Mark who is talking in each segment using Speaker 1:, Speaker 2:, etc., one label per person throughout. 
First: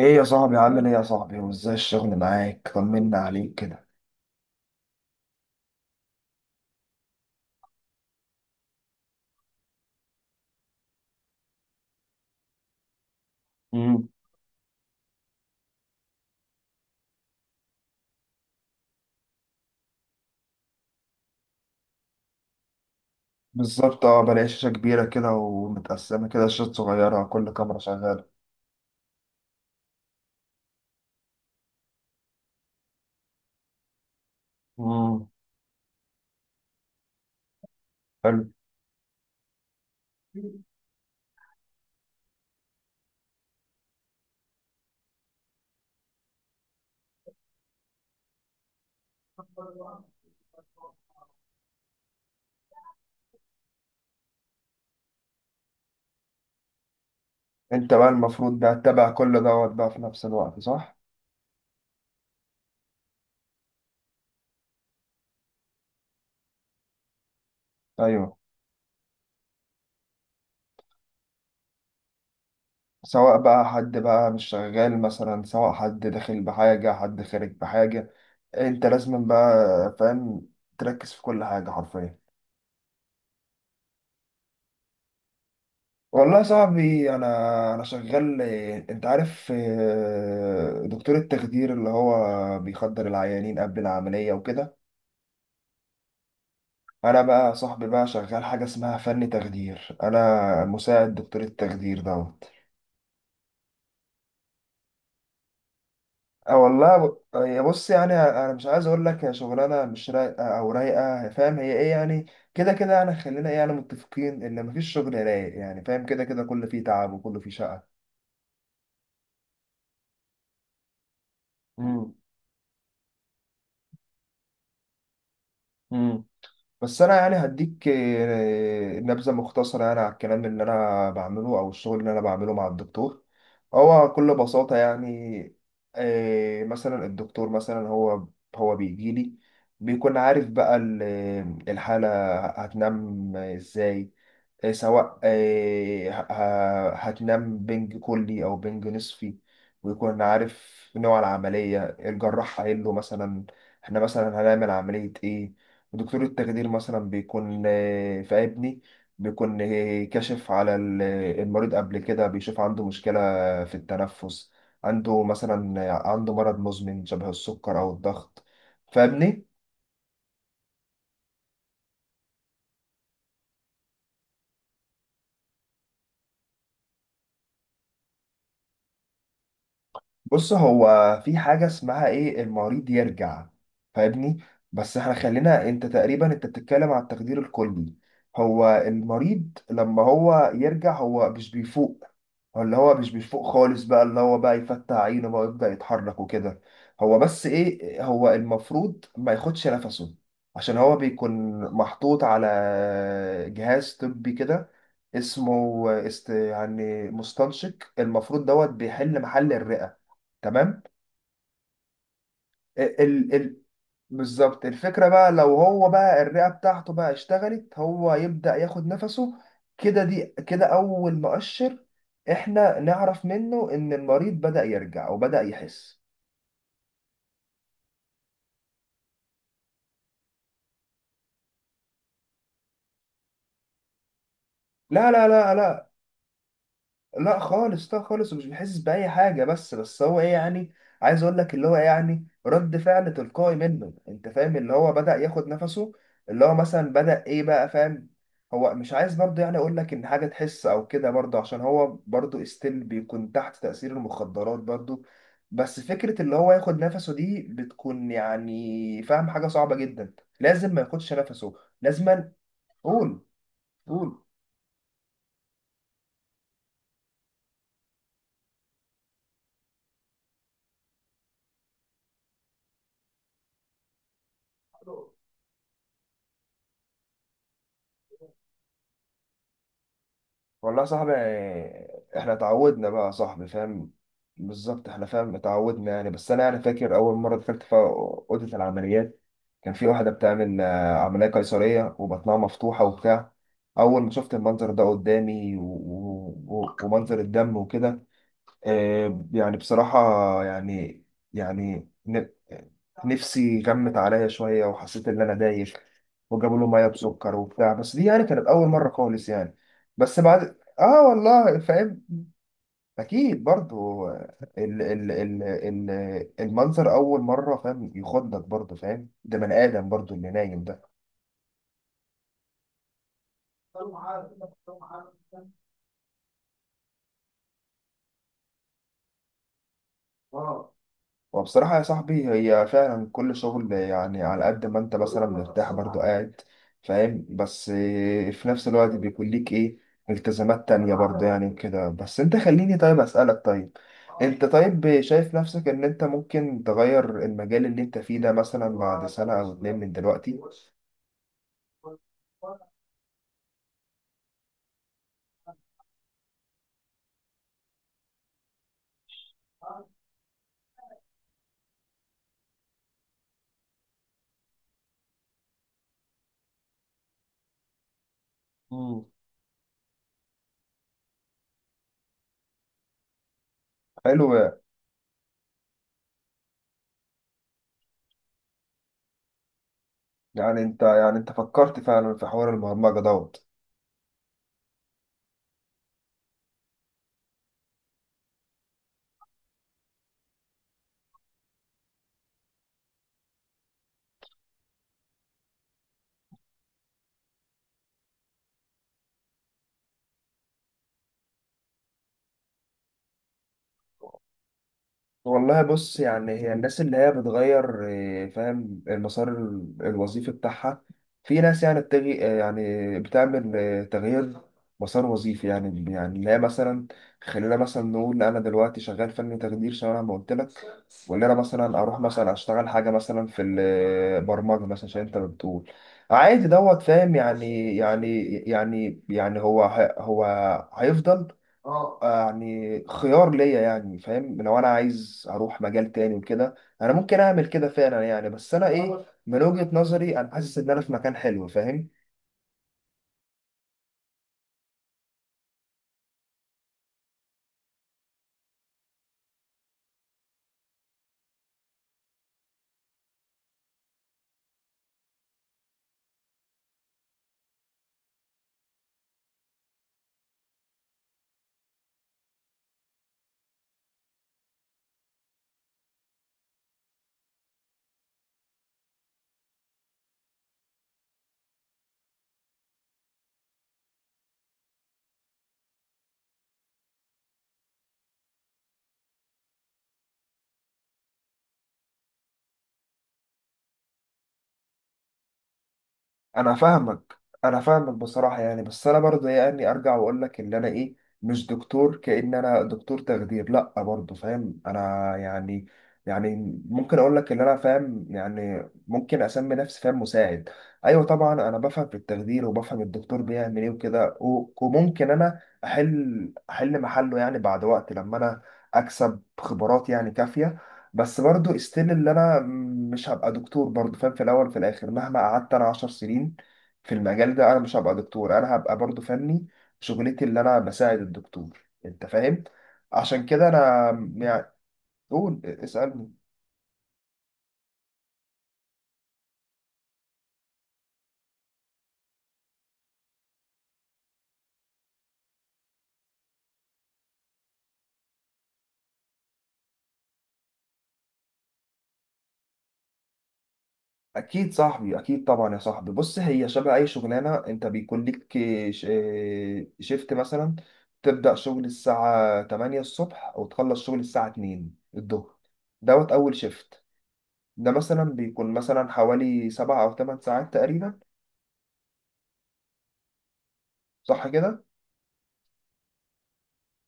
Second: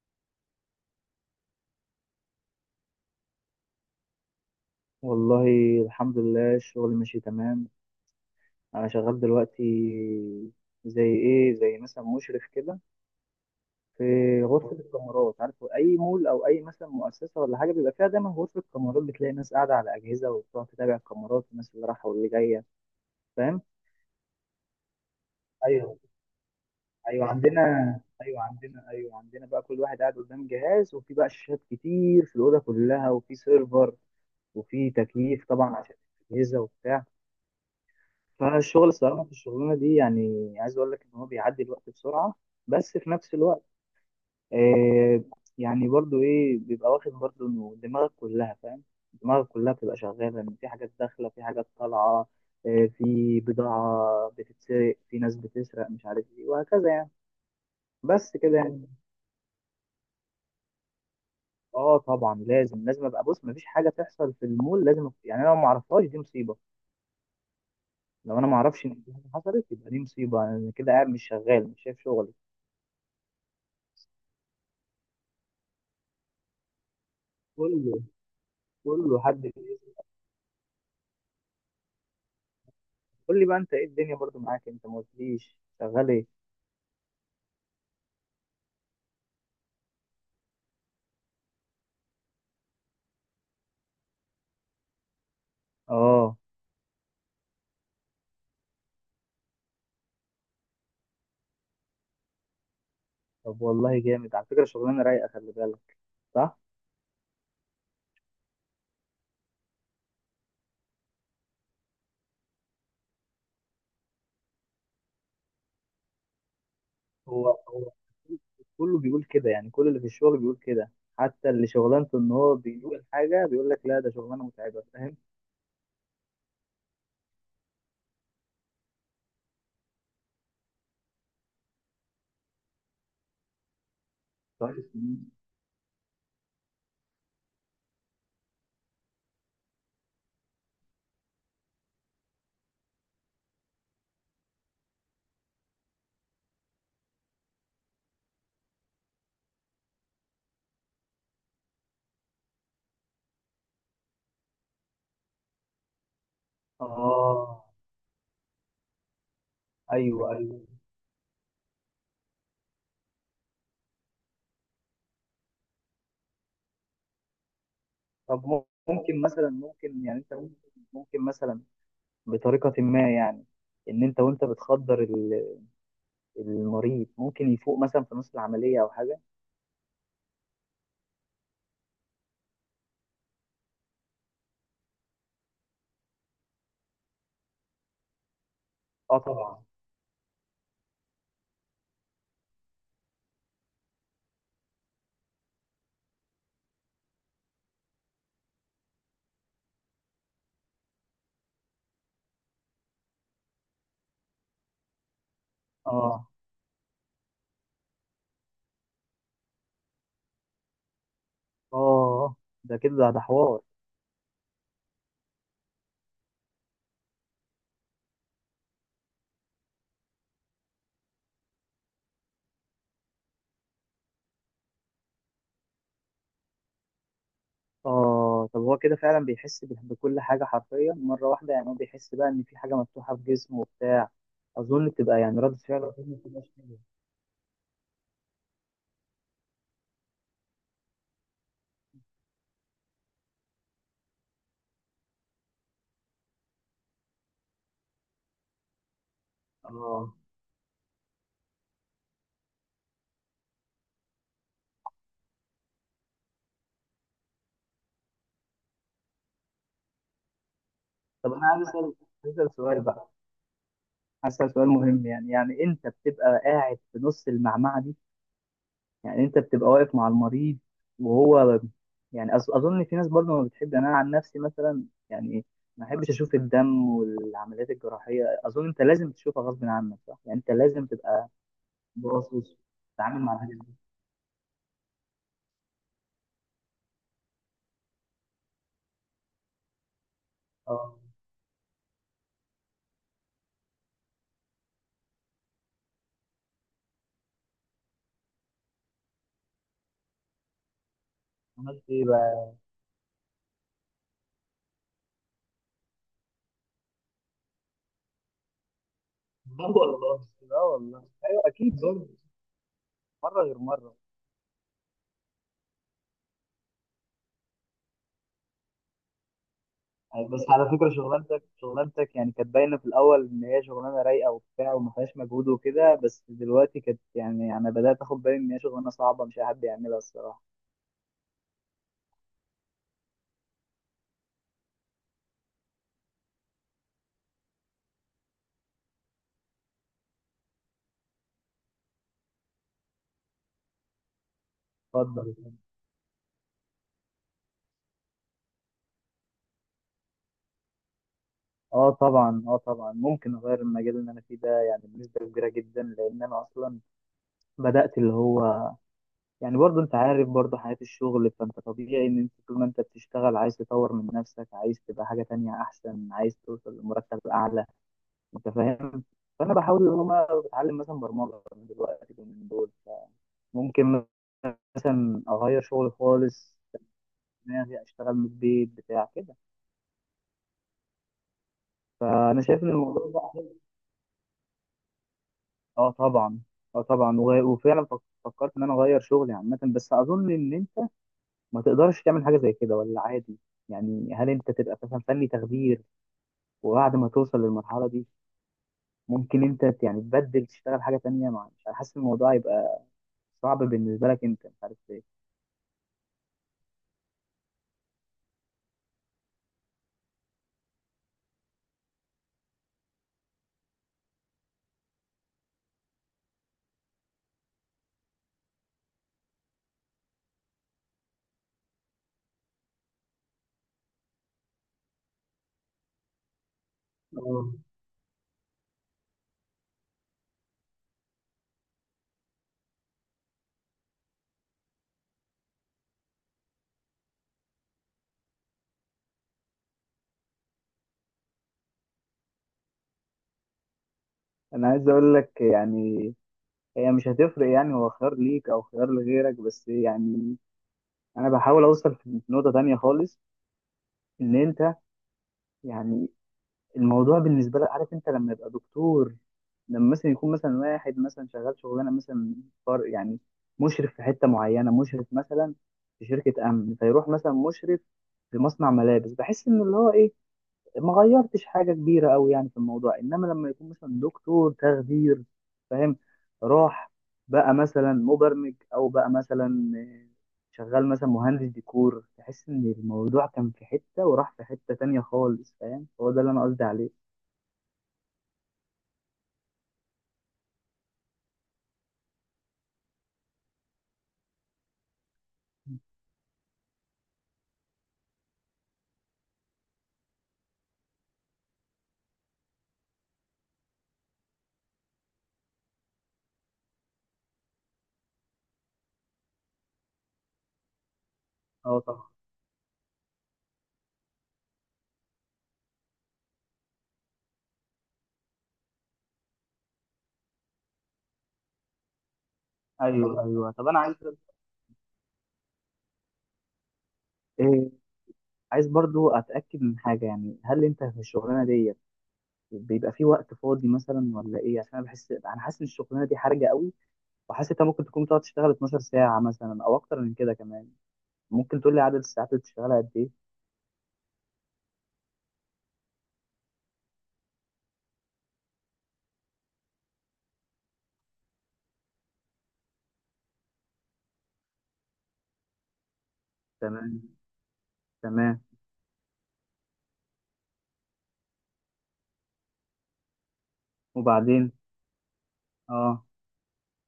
Speaker 1: ايه يا صاحبي، عامل ايه يا صاحبي، وازاي الشغل معاك؟ طمنا عليك كده.
Speaker 2: والله، الحمد لله. الشغل ماشي تمام. انا شغال دلوقتي. زي ايه؟ زي مثلا مشرف كده. في
Speaker 1: امم
Speaker 2: غرفه الكاميرات، عارف، اي مول او اي مثلا مؤسسه ولا حاجه بيبقى فيها دايما غرفه كاميرات، بتلاقي ناس قاعده على اجهزه وبتقعد تتابع الكاميرات، الناس اللي رايحه واللي جايه، فاهم.
Speaker 1: بالظبط، اه، بلاقي شاشة كبيرة كده
Speaker 2: ايوه،
Speaker 1: ومتقسمة كده شاشات صغيرة،
Speaker 2: ايوه
Speaker 1: كل
Speaker 2: عندنا
Speaker 1: كاميرا شغالة.
Speaker 2: ايوه عندنا بقى. كل واحد قاعد قدام جهاز، وفي بقى شاشات كتير في الاوضه كلها، وفي سيرفر وفي
Speaker 1: امم
Speaker 2: تكييف طبعا عشان الاجهزه وبتاع.
Speaker 1: حلو.
Speaker 2: فالشغل الصراحة في الشغلانة دي، يعني عايز أقول لك إن هو بيعدي الوقت بسرعة، بس في نفس الوقت، آه يعني برضو إيه، بيبقى واخد برضو إنه دماغك كلها، فاهم، دماغك كلها بتبقى شغالة، إن في حاجات داخلة في حاجات طالعة. في بضاعة بتتسرق، في ناس بتسرق، مش عارف إيه، وهكذا يعني.
Speaker 1: انت بقى
Speaker 2: بس كده
Speaker 1: المفروض بقى
Speaker 2: يعني.
Speaker 1: تتابع كل دوت بقى في نفس الوقت، صح؟
Speaker 2: طبعا لازم أبقى بص، مفيش حاجة تحصل في المول. لازم يعني أنا لو معرفهاش دي مصيبة.
Speaker 1: ايوه.
Speaker 2: لو أنا معرفش إن في حاجة حصلت يبقى دي مصيبة، أنا كده قاعد مش شغال مش شايف
Speaker 1: سواء بقى حد بقى مش شغال مثلا، سواء حد داخل بحاجة حد خارج
Speaker 2: شغلي،
Speaker 1: بحاجة، انت
Speaker 2: كله
Speaker 1: لازم
Speaker 2: حد
Speaker 1: بقى،
Speaker 2: بيسأل.
Speaker 1: فاهم، تركز في كل حاجة حرفيا.
Speaker 2: قول لي بقى انت، ايه الدنيا برضو معاك؟ انت ما قلتليش شغال
Speaker 1: والله
Speaker 2: ايه.
Speaker 1: يا صاحبي، انا شغال إيه، انت عارف إيه، دكتور التخدير اللي هو بيخدر العيانين قبل العمليه وكده.
Speaker 2: اه.
Speaker 1: انا بقى يا صاحبي بقى شغال حاجه اسمها فن تخدير، انا مساعد دكتور التخدير دوت.
Speaker 2: طب والله جامد، على فكره شغلانه رايقه، خلي بالك.
Speaker 1: اه
Speaker 2: صح.
Speaker 1: والله، يا بص يعني، انا مش عايز اقول لك يا شغلانه مش رايقه او رايقه، فاهم هي ايه يعني. كده كده يعني، خلينا ايه يعني، متفقين ان مفيش شغل رايق، يعني فاهم، كده كده كله فيه تعب وكله
Speaker 2: هو
Speaker 1: فيه شقه.
Speaker 2: هو كله بيقول كده، يعني كل اللي في الشغل بيقول كده. حتى اللي شغلانته ان هو بيدوق الحاجه بيقول لك لا ده شغلانه متعبه، فاهم.
Speaker 1: امم بس انا يعني هديك نبذه مختصره يعني على الكلام اللي انا بعمله او الشغل اللي انا بعمله مع الدكتور. هو بكل بساطه
Speaker 2: طيب.
Speaker 1: يعني، مثلا الدكتور مثلا، هو بيجي لي، بيكون عارف بقى الحاله هتنام ازاي، سواء هتنام بنج كلي أو بنج نصفي، ويكون عارف نوع العملية، الجراح قايل له مثلا احنا مثلا هنعمل عملية ايه. ودكتور التخدير مثلا بيكون
Speaker 2: اه.
Speaker 1: في ابني، بيكون
Speaker 2: ايوه
Speaker 1: كاشف
Speaker 2: ايوه.
Speaker 1: على المريض قبل كده، بيشوف عنده مشكلة في التنفس، عنده مثلا عنده مرض مزمن شبه السكر أو الضغط.
Speaker 2: طب، ممكن
Speaker 1: فاهمني؟
Speaker 2: مثلا، ممكن مثلا بطريقه ما يعني، ان انت وانت بتخدر المريض ممكن يفوق مثلا في نص العمليه او حاجه.
Speaker 1: بص، هو في حاجة اسمها ايه، المريض يرجع، فاهمني. بس احنا خلينا، انت تقريبا انت بتتكلم على التقدير الكلي. هو
Speaker 2: اه
Speaker 1: المريض
Speaker 2: طبعا.
Speaker 1: لما هو يرجع، هو مش بيفوق، هو اللي هو مش بيفوق خالص بقى، اللي هو بقى يفتح عينه بقى ويبدأ يتحرك وكده. هو بس ايه، هو المفروض ما ياخدش نفسه، عشان هو بيكون محطوط على جهاز طبي كده اسمه
Speaker 2: اه.
Speaker 1: يعني مستنشق، المفروض دوت بيحل محل الرئة. تمام.
Speaker 2: اه ده كده،
Speaker 1: ال
Speaker 2: ده
Speaker 1: ال
Speaker 2: حوار.
Speaker 1: ال- بالظبط، الفكرة بقى لو هو بقى الرئة بتاعته بقى اشتغلت، هو يبدأ ياخد نفسه. كده دي كده أول مؤشر إحنا نعرف منه إن المريض بدأ يرجع وبدأ يحس.
Speaker 2: اه طب هو كده فعلا بيحس بكل حاجة حرفيا مرة واحدة؟ يعني هو بيحس بقى ان في حاجة مفتوحة في جسمه وبتاع، اظن
Speaker 1: لا
Speaker 2: بتبقى
Speaker 1: لا
Speaker 2: يعني
Speaker 1: لا
Speaker 2: ردة
Speaker 1: لا،
Speaker 2: فعله ما بتبقاش حلوة.
Speaker 1: لا خالص، لا خالص، ومش بيحس بأي حاجة، بس هو ايه يعني، عايز اقول لك اللي هو إيه يعني، رد فعل تلقائي منه، انت فاهم، اللي هو بدأ ياخد نفسه، اللي هو مثلا بدأ ايه بقى، فاهم. هو مش عايز برضه يعني اقول لك ان
Speaker 2: اه.
Speaker 1: حاجة تحس او كده برضه، عشان هو برضه استيل بيكون تحت تأثير المخدرات برضه. بس فكرة اللي هو ياخد نفسه دي بتكون يعني، فاهم، حاجة صعبة جدا، لازم ما ياخدش
Speaker 2: طب انا
Speaker 1: نفسه.
Speaker 2: عايز اسال،
Speaker 1: لازما.
Speaker 2: عايز اسال سؤال بقى
Speaker 1: قول
Speaker 2: عايز اسال سؤال مهم، يعني انت بتبقى قاعد في نص المعمعة دي، يعني انت بتبقى واقف مع المريض وهو، يعني اظن في ناس برضه ما بتحب، يعني انا عن نفسي مثلا،
Speaker 1: قول.
Speaker 2: يعني ما احبش اشوف الدم والعمليات الجراحيه. اظن انت لازم تشوفها غصب عنك، صح؟ يعني انت
Speaker 1: والله يا
Speaker 2: لازم
Speaker 1: صاحبي
Speaker 2: تبقى
Speaker 1: يعني، احنا
Speaker 2: باصص،
Speaker 1: اتعودنا بقى يا
Speaker 2: تتعامل مع
Speaker 1: صاحبي،
Speaker 2: الحاجات دي.
Speaker 1: فاهم، بالظبط، احنا فاهم اتعودنا يعني. بس انا يعني فاكر اول مره دخلت في اوضه العمليات، كان في واحده بتعمل
Speaker 2: اه.
Speaker 1: عمليه قيصريه وبطنها مفتوحه وبتاع. اول ما شفت المنظر ده قدامي ومنظر الدم وكده، يعني بصراحه، يعني
Speaker 2: عملت
Speaker 1: يعني
Speaker 2: ايه بقى؟
Speaker 1: نفسي غمت عليا شوية وحسيت إن أنا دايخ، وجابوا له مية بسكر وبتاع، بس دي يعني كانت أول مرة خالص يعني.
Speaker 2: اه والله.
Speaker 1: بس بعد،
Speaker 2: اه والله. ايوه
Speaker 1: والله
Speaker 2: اكيد
Speaker 1: فاهم.
Speaker 2: برضه، مره
Speaker 1: أكيد
Speaker 2: غير مره.
Speaker 1: برضو ال... ال... ال... المنظر أول مرة، فاهم، يخضك برضو، فاهم، ده بني آدم برضو
Speaker 2: يعني
Speaker 1: اللي
Speaker 2: بس
Speaker 1: نايم
Speaker 2: على
Speaker 1: ده.
Speaker 2: فكرة، شغلانتك يعني كانت باينة في الأول إن هي شغلانة رايقة وبتاع وما فيهاش مجهود وكده، بس دلوقتي كانت، يعني أنا بدأت آخد بالي إن هي شغلانة صعبة، مش أي حد يعملها الصراحة.
Speaker 1: وبصراحة يا صاحبي، هي فعلا كل شغل يعني، على قد ما انت مثلا مرتاح برضو قاعد، فاهم، بس في نفس الوقت بيكون ليك ايه، التزامات تانية برضو يعني وكده. بس انت خليني طيب اسألك، طيب انت، طيب شايف
Speaker 2: اتفضل.
Speaker 1: نفسك ان انت ممكن تغير المجال اللي انت فيه ده مثلا بعد سنة او اتنين من دلوقتي؟
Speaker 2: اه طبعا، ممكن اغير المجال اللي انا فيه ده يعني بنسبه كبيره جدا، لان انا اصلا بدات اللي هو، يعني برضو انت عارف برضو حياه الشغل، فانت طبيعي ان انت طول ما انت بتشتغل عايز تطور من نفسك، عايز تبقى حاجه تانية احسن، عايز توصل لمرتب اعلى، انت فاهم.
Speaker 1: مم.
Speaker 2: فانا بحاول ان انا بتعلم مثلا برمجه دلوقتي من دول، ممكن
Speaker 1: حلو.
Speaker 2: مثلا اغير شغلي خالص، دماغي اشتغل من البيت بتاع كده.
Speaker 1: يعني انت، يعني انت فكرت فعلا في
Speaker 2: فانا
Speaker 1: حوار
Speaker 2: شايف ان
Speaker 1: البرمجة
Speaker 2: الموضوع
Speaker 1: دوت؟
Speaker 2: اه طبعا، وفعلا فكرت ان انا اغير شغلي عامه، بس اظن ان انت ما تقدرش تعمل حاجه زي كده ولا عادي؟ يعني هل انت تبقى مثلا فني تخدير، وبعد ما توصل للمرحله دي ممكن انت، يعني تبدل تشتغل حاجه تانية، مع مش عارف، حاسس إن الموضوع يبقى صعب بالنسبه لك، انت مش عارف
Speaker 1: والله، بص يعني، هي الناس اللي هي بتغير فاهم المسار الوظيفي بتاعها، في ناس يعني بتجي يعني بتعمل تغيير مسار وظيفي يعني، يعني اللي هي مثلا، خلينا مثلا نقول انا دلوقتي شغال فني تخدير شبه ما قلت لك، وان انا مثلا اروح مثلا اشتغل حاجه مثلا في البرمجه مثلا عشان انت بتقول عادي دوت، فاهم
Speaker 2: ليه.
Speaker 1: يعني هو هيفضل يعني خيار ليا يعني، فاهم، لو انا عايز اروح مجال تاني وكده، انا ممكن اعمل كده فعلا يعني. بس انا ايه، من وجهة نظري انا حاسس ان انا في مكان حلو، فاهم.
Speaker 2: انا عايز اقول لك يعني، هي مش هتفرق يعني هو خيار ليك او خيار لغيرك، بس يعني انا بحاول اوصل في نقطة تانية خالص، ان انت يعني الموضوع بالنسبة لك، عارف انت لما يبقى دكتور، لما مثلا يكون مثلا واحد مثلا شغال شغلانة مثلا فار، يعني مشرف في حتة معينة، مشرف مثلا في شركة امن، فيروح مثلا مشرف في مصنع ملابس، بحس ان اللي هو ايه، ما غيرتش حاجه كبيره قوي يعني في الموضوع. انما لما يكون مثلا دكتور تخدير، فاهم، راح بقى مثلا مبرمج، او بقى مثلا شغال مثلا مهندس ديكور، تحس ان الموضوع كان في حته وراح في حته تانية خالص، فاهم. هو ده اللي انا
Speaker 1: انا
Speaker 2: قصدي عليه.
Speaker 1: فاهمك، انا فاهمك بصراحه يعني، بس انا برضه يعني ارجع واقول لك ان انا ايه، مش دكتور، كأن انا دكتور تخدير، لا برضه، فاهم. انا يعني يعني ممكن اقول لك ان انا فاهم، يعني ممكن اسمي نفسي، فاهم، مساعد. ايوه طبعا، انا بفهم في التخدير وبفهم الدكتور بيعمل ايه وكده، و- وممكن انا احل محله يعني بعد وقت لما انا اكسب خبرات يعني كافيه، بس برضو
Speaker 2: اه
Speaker 1: استيل
Speaker 2: طبعا.
Speaker 1: اللي انا مش هبقى دكتور برضو، فاهم، في الاول وفي الاخر مهما قعدت انا 10 سنين في المجال ده، انا مش هبقى دكتور، انا هبقى برضو فني، شغلتي اللي انا بساعد الدكتور، انت فاهم.
Speaker 2: ايوه
Speaker 1: عشان كده
Speaker 2: ايوه. طب انا
Speaker 1: انا
Speaker 2: عايز،
Speaker 1: يعني، قول اسألني.
Speaker 2: إيه، عايز برضو اتاكد من حاجه. يعني هل انت في الشغلانه ديت بيبقى في وقت فاضي مثلا ولا ايه؟ عشان انا حاسس ان الشغلانه دي حرجه قوي، وحاسس انت ممكن تكون بتقعد تشتغل 12 ساعة مثلا او اكتر من كده كمان. ممكن تقول لي عدد الساعات اللي بتشتغلها قد ايه؟
Speaker 1: اكيد صاحبي، اكيد طبعا يا صاحبي. بص، هي شبه اي شغلانه، انت بيكون ليك ش- شيفت مثلا، تبدا شغل الساعه 8 الصبح وتخلص شغل الساعه 2 الظهر، دوت اول شيفت.
Speaker 2: تمام.
Speaker 1: ده مثلا
Speaker 2: تمام.
Speaker 1: بيكون مثلا حوالي 7 أو 8 ساعات تقريبا، صح
Speaker 2: وبعدين.
Speaker 1: كده.
Speaker 2: اه.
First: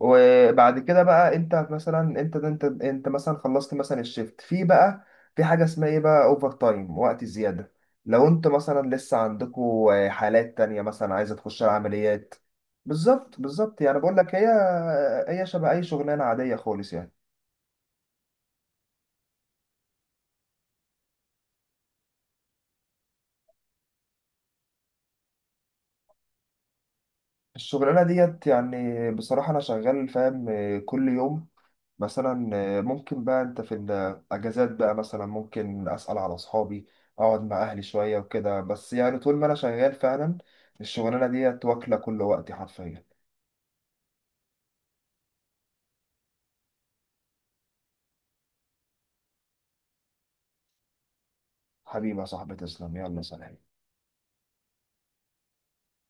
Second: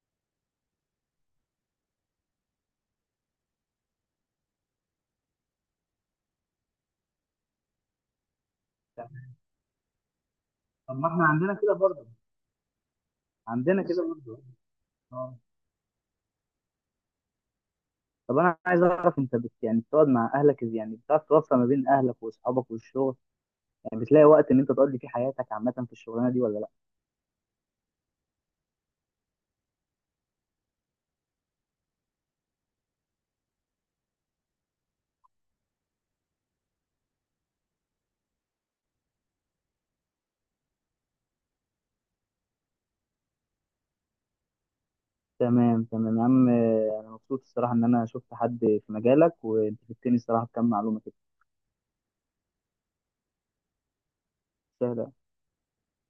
Speaker 1: وبعد كده بقى أنت مثلا، أنت مثلا خلصت مثلا الشيفت، في بقى في حاجة اسمها إيه بقى، أوفر تايم، وقت زيادة، لو أنت مثلا لسه
Speaker 2: تمام.
Speaker 1: عندكوا حالات تانية
Speaker 2: طب ما
Speaker 1: مثلا
Speaker 2: احنا
Speaker 1: عايزة
Speaker 2: عندنا
Speaker 1: تخش
Speaker 2: كده برضه.
Speaker 1: عمليات. بالظبط، بالظبط،
Speaker 2: عندنا
Speaker 1: يعني
Speaker 2: كده
Speaker 1: بقول لك،
Speaker 2: برضه
Speaker 1: هي،
Speaker 2: اه.
Speaker 1: هي شبه أي شغلانة عادية خالص يعني.
Speaker 2: طب انا عايز اعرف، انت يعني بتقعد مع اهلك، يعني بتعرف توفق ما بين اهلك واصحابك والشغل؟ يعني بتلاقي وقت ان انت تقضي فيه حياتك عامة في الشغلانة دي ولا لا؟
Speaker 1: الشغلانة ديت يعني بصراحة أنا شغال، فاهم، كل يوم مثلا. ممكن بقى انت في الاجازات بقى مثلا ممكن اسال على اصحابي، اقعد مع اهلي شويه وكده، بس يعني طول ما انا شغال فعلا، الشغلانه ديت واكله كل وقتي حرفيا.
Speaker 2: تمام تمام يا عم. انا مبسوط الصراحة ان انا شفت حد في مجالك، وانت فدتني الصراحة بكم معلومة كده
Speaker 1: حبيبي يا صاحبي، تسلم، يلا سلام.
Speaker 2: سهلة.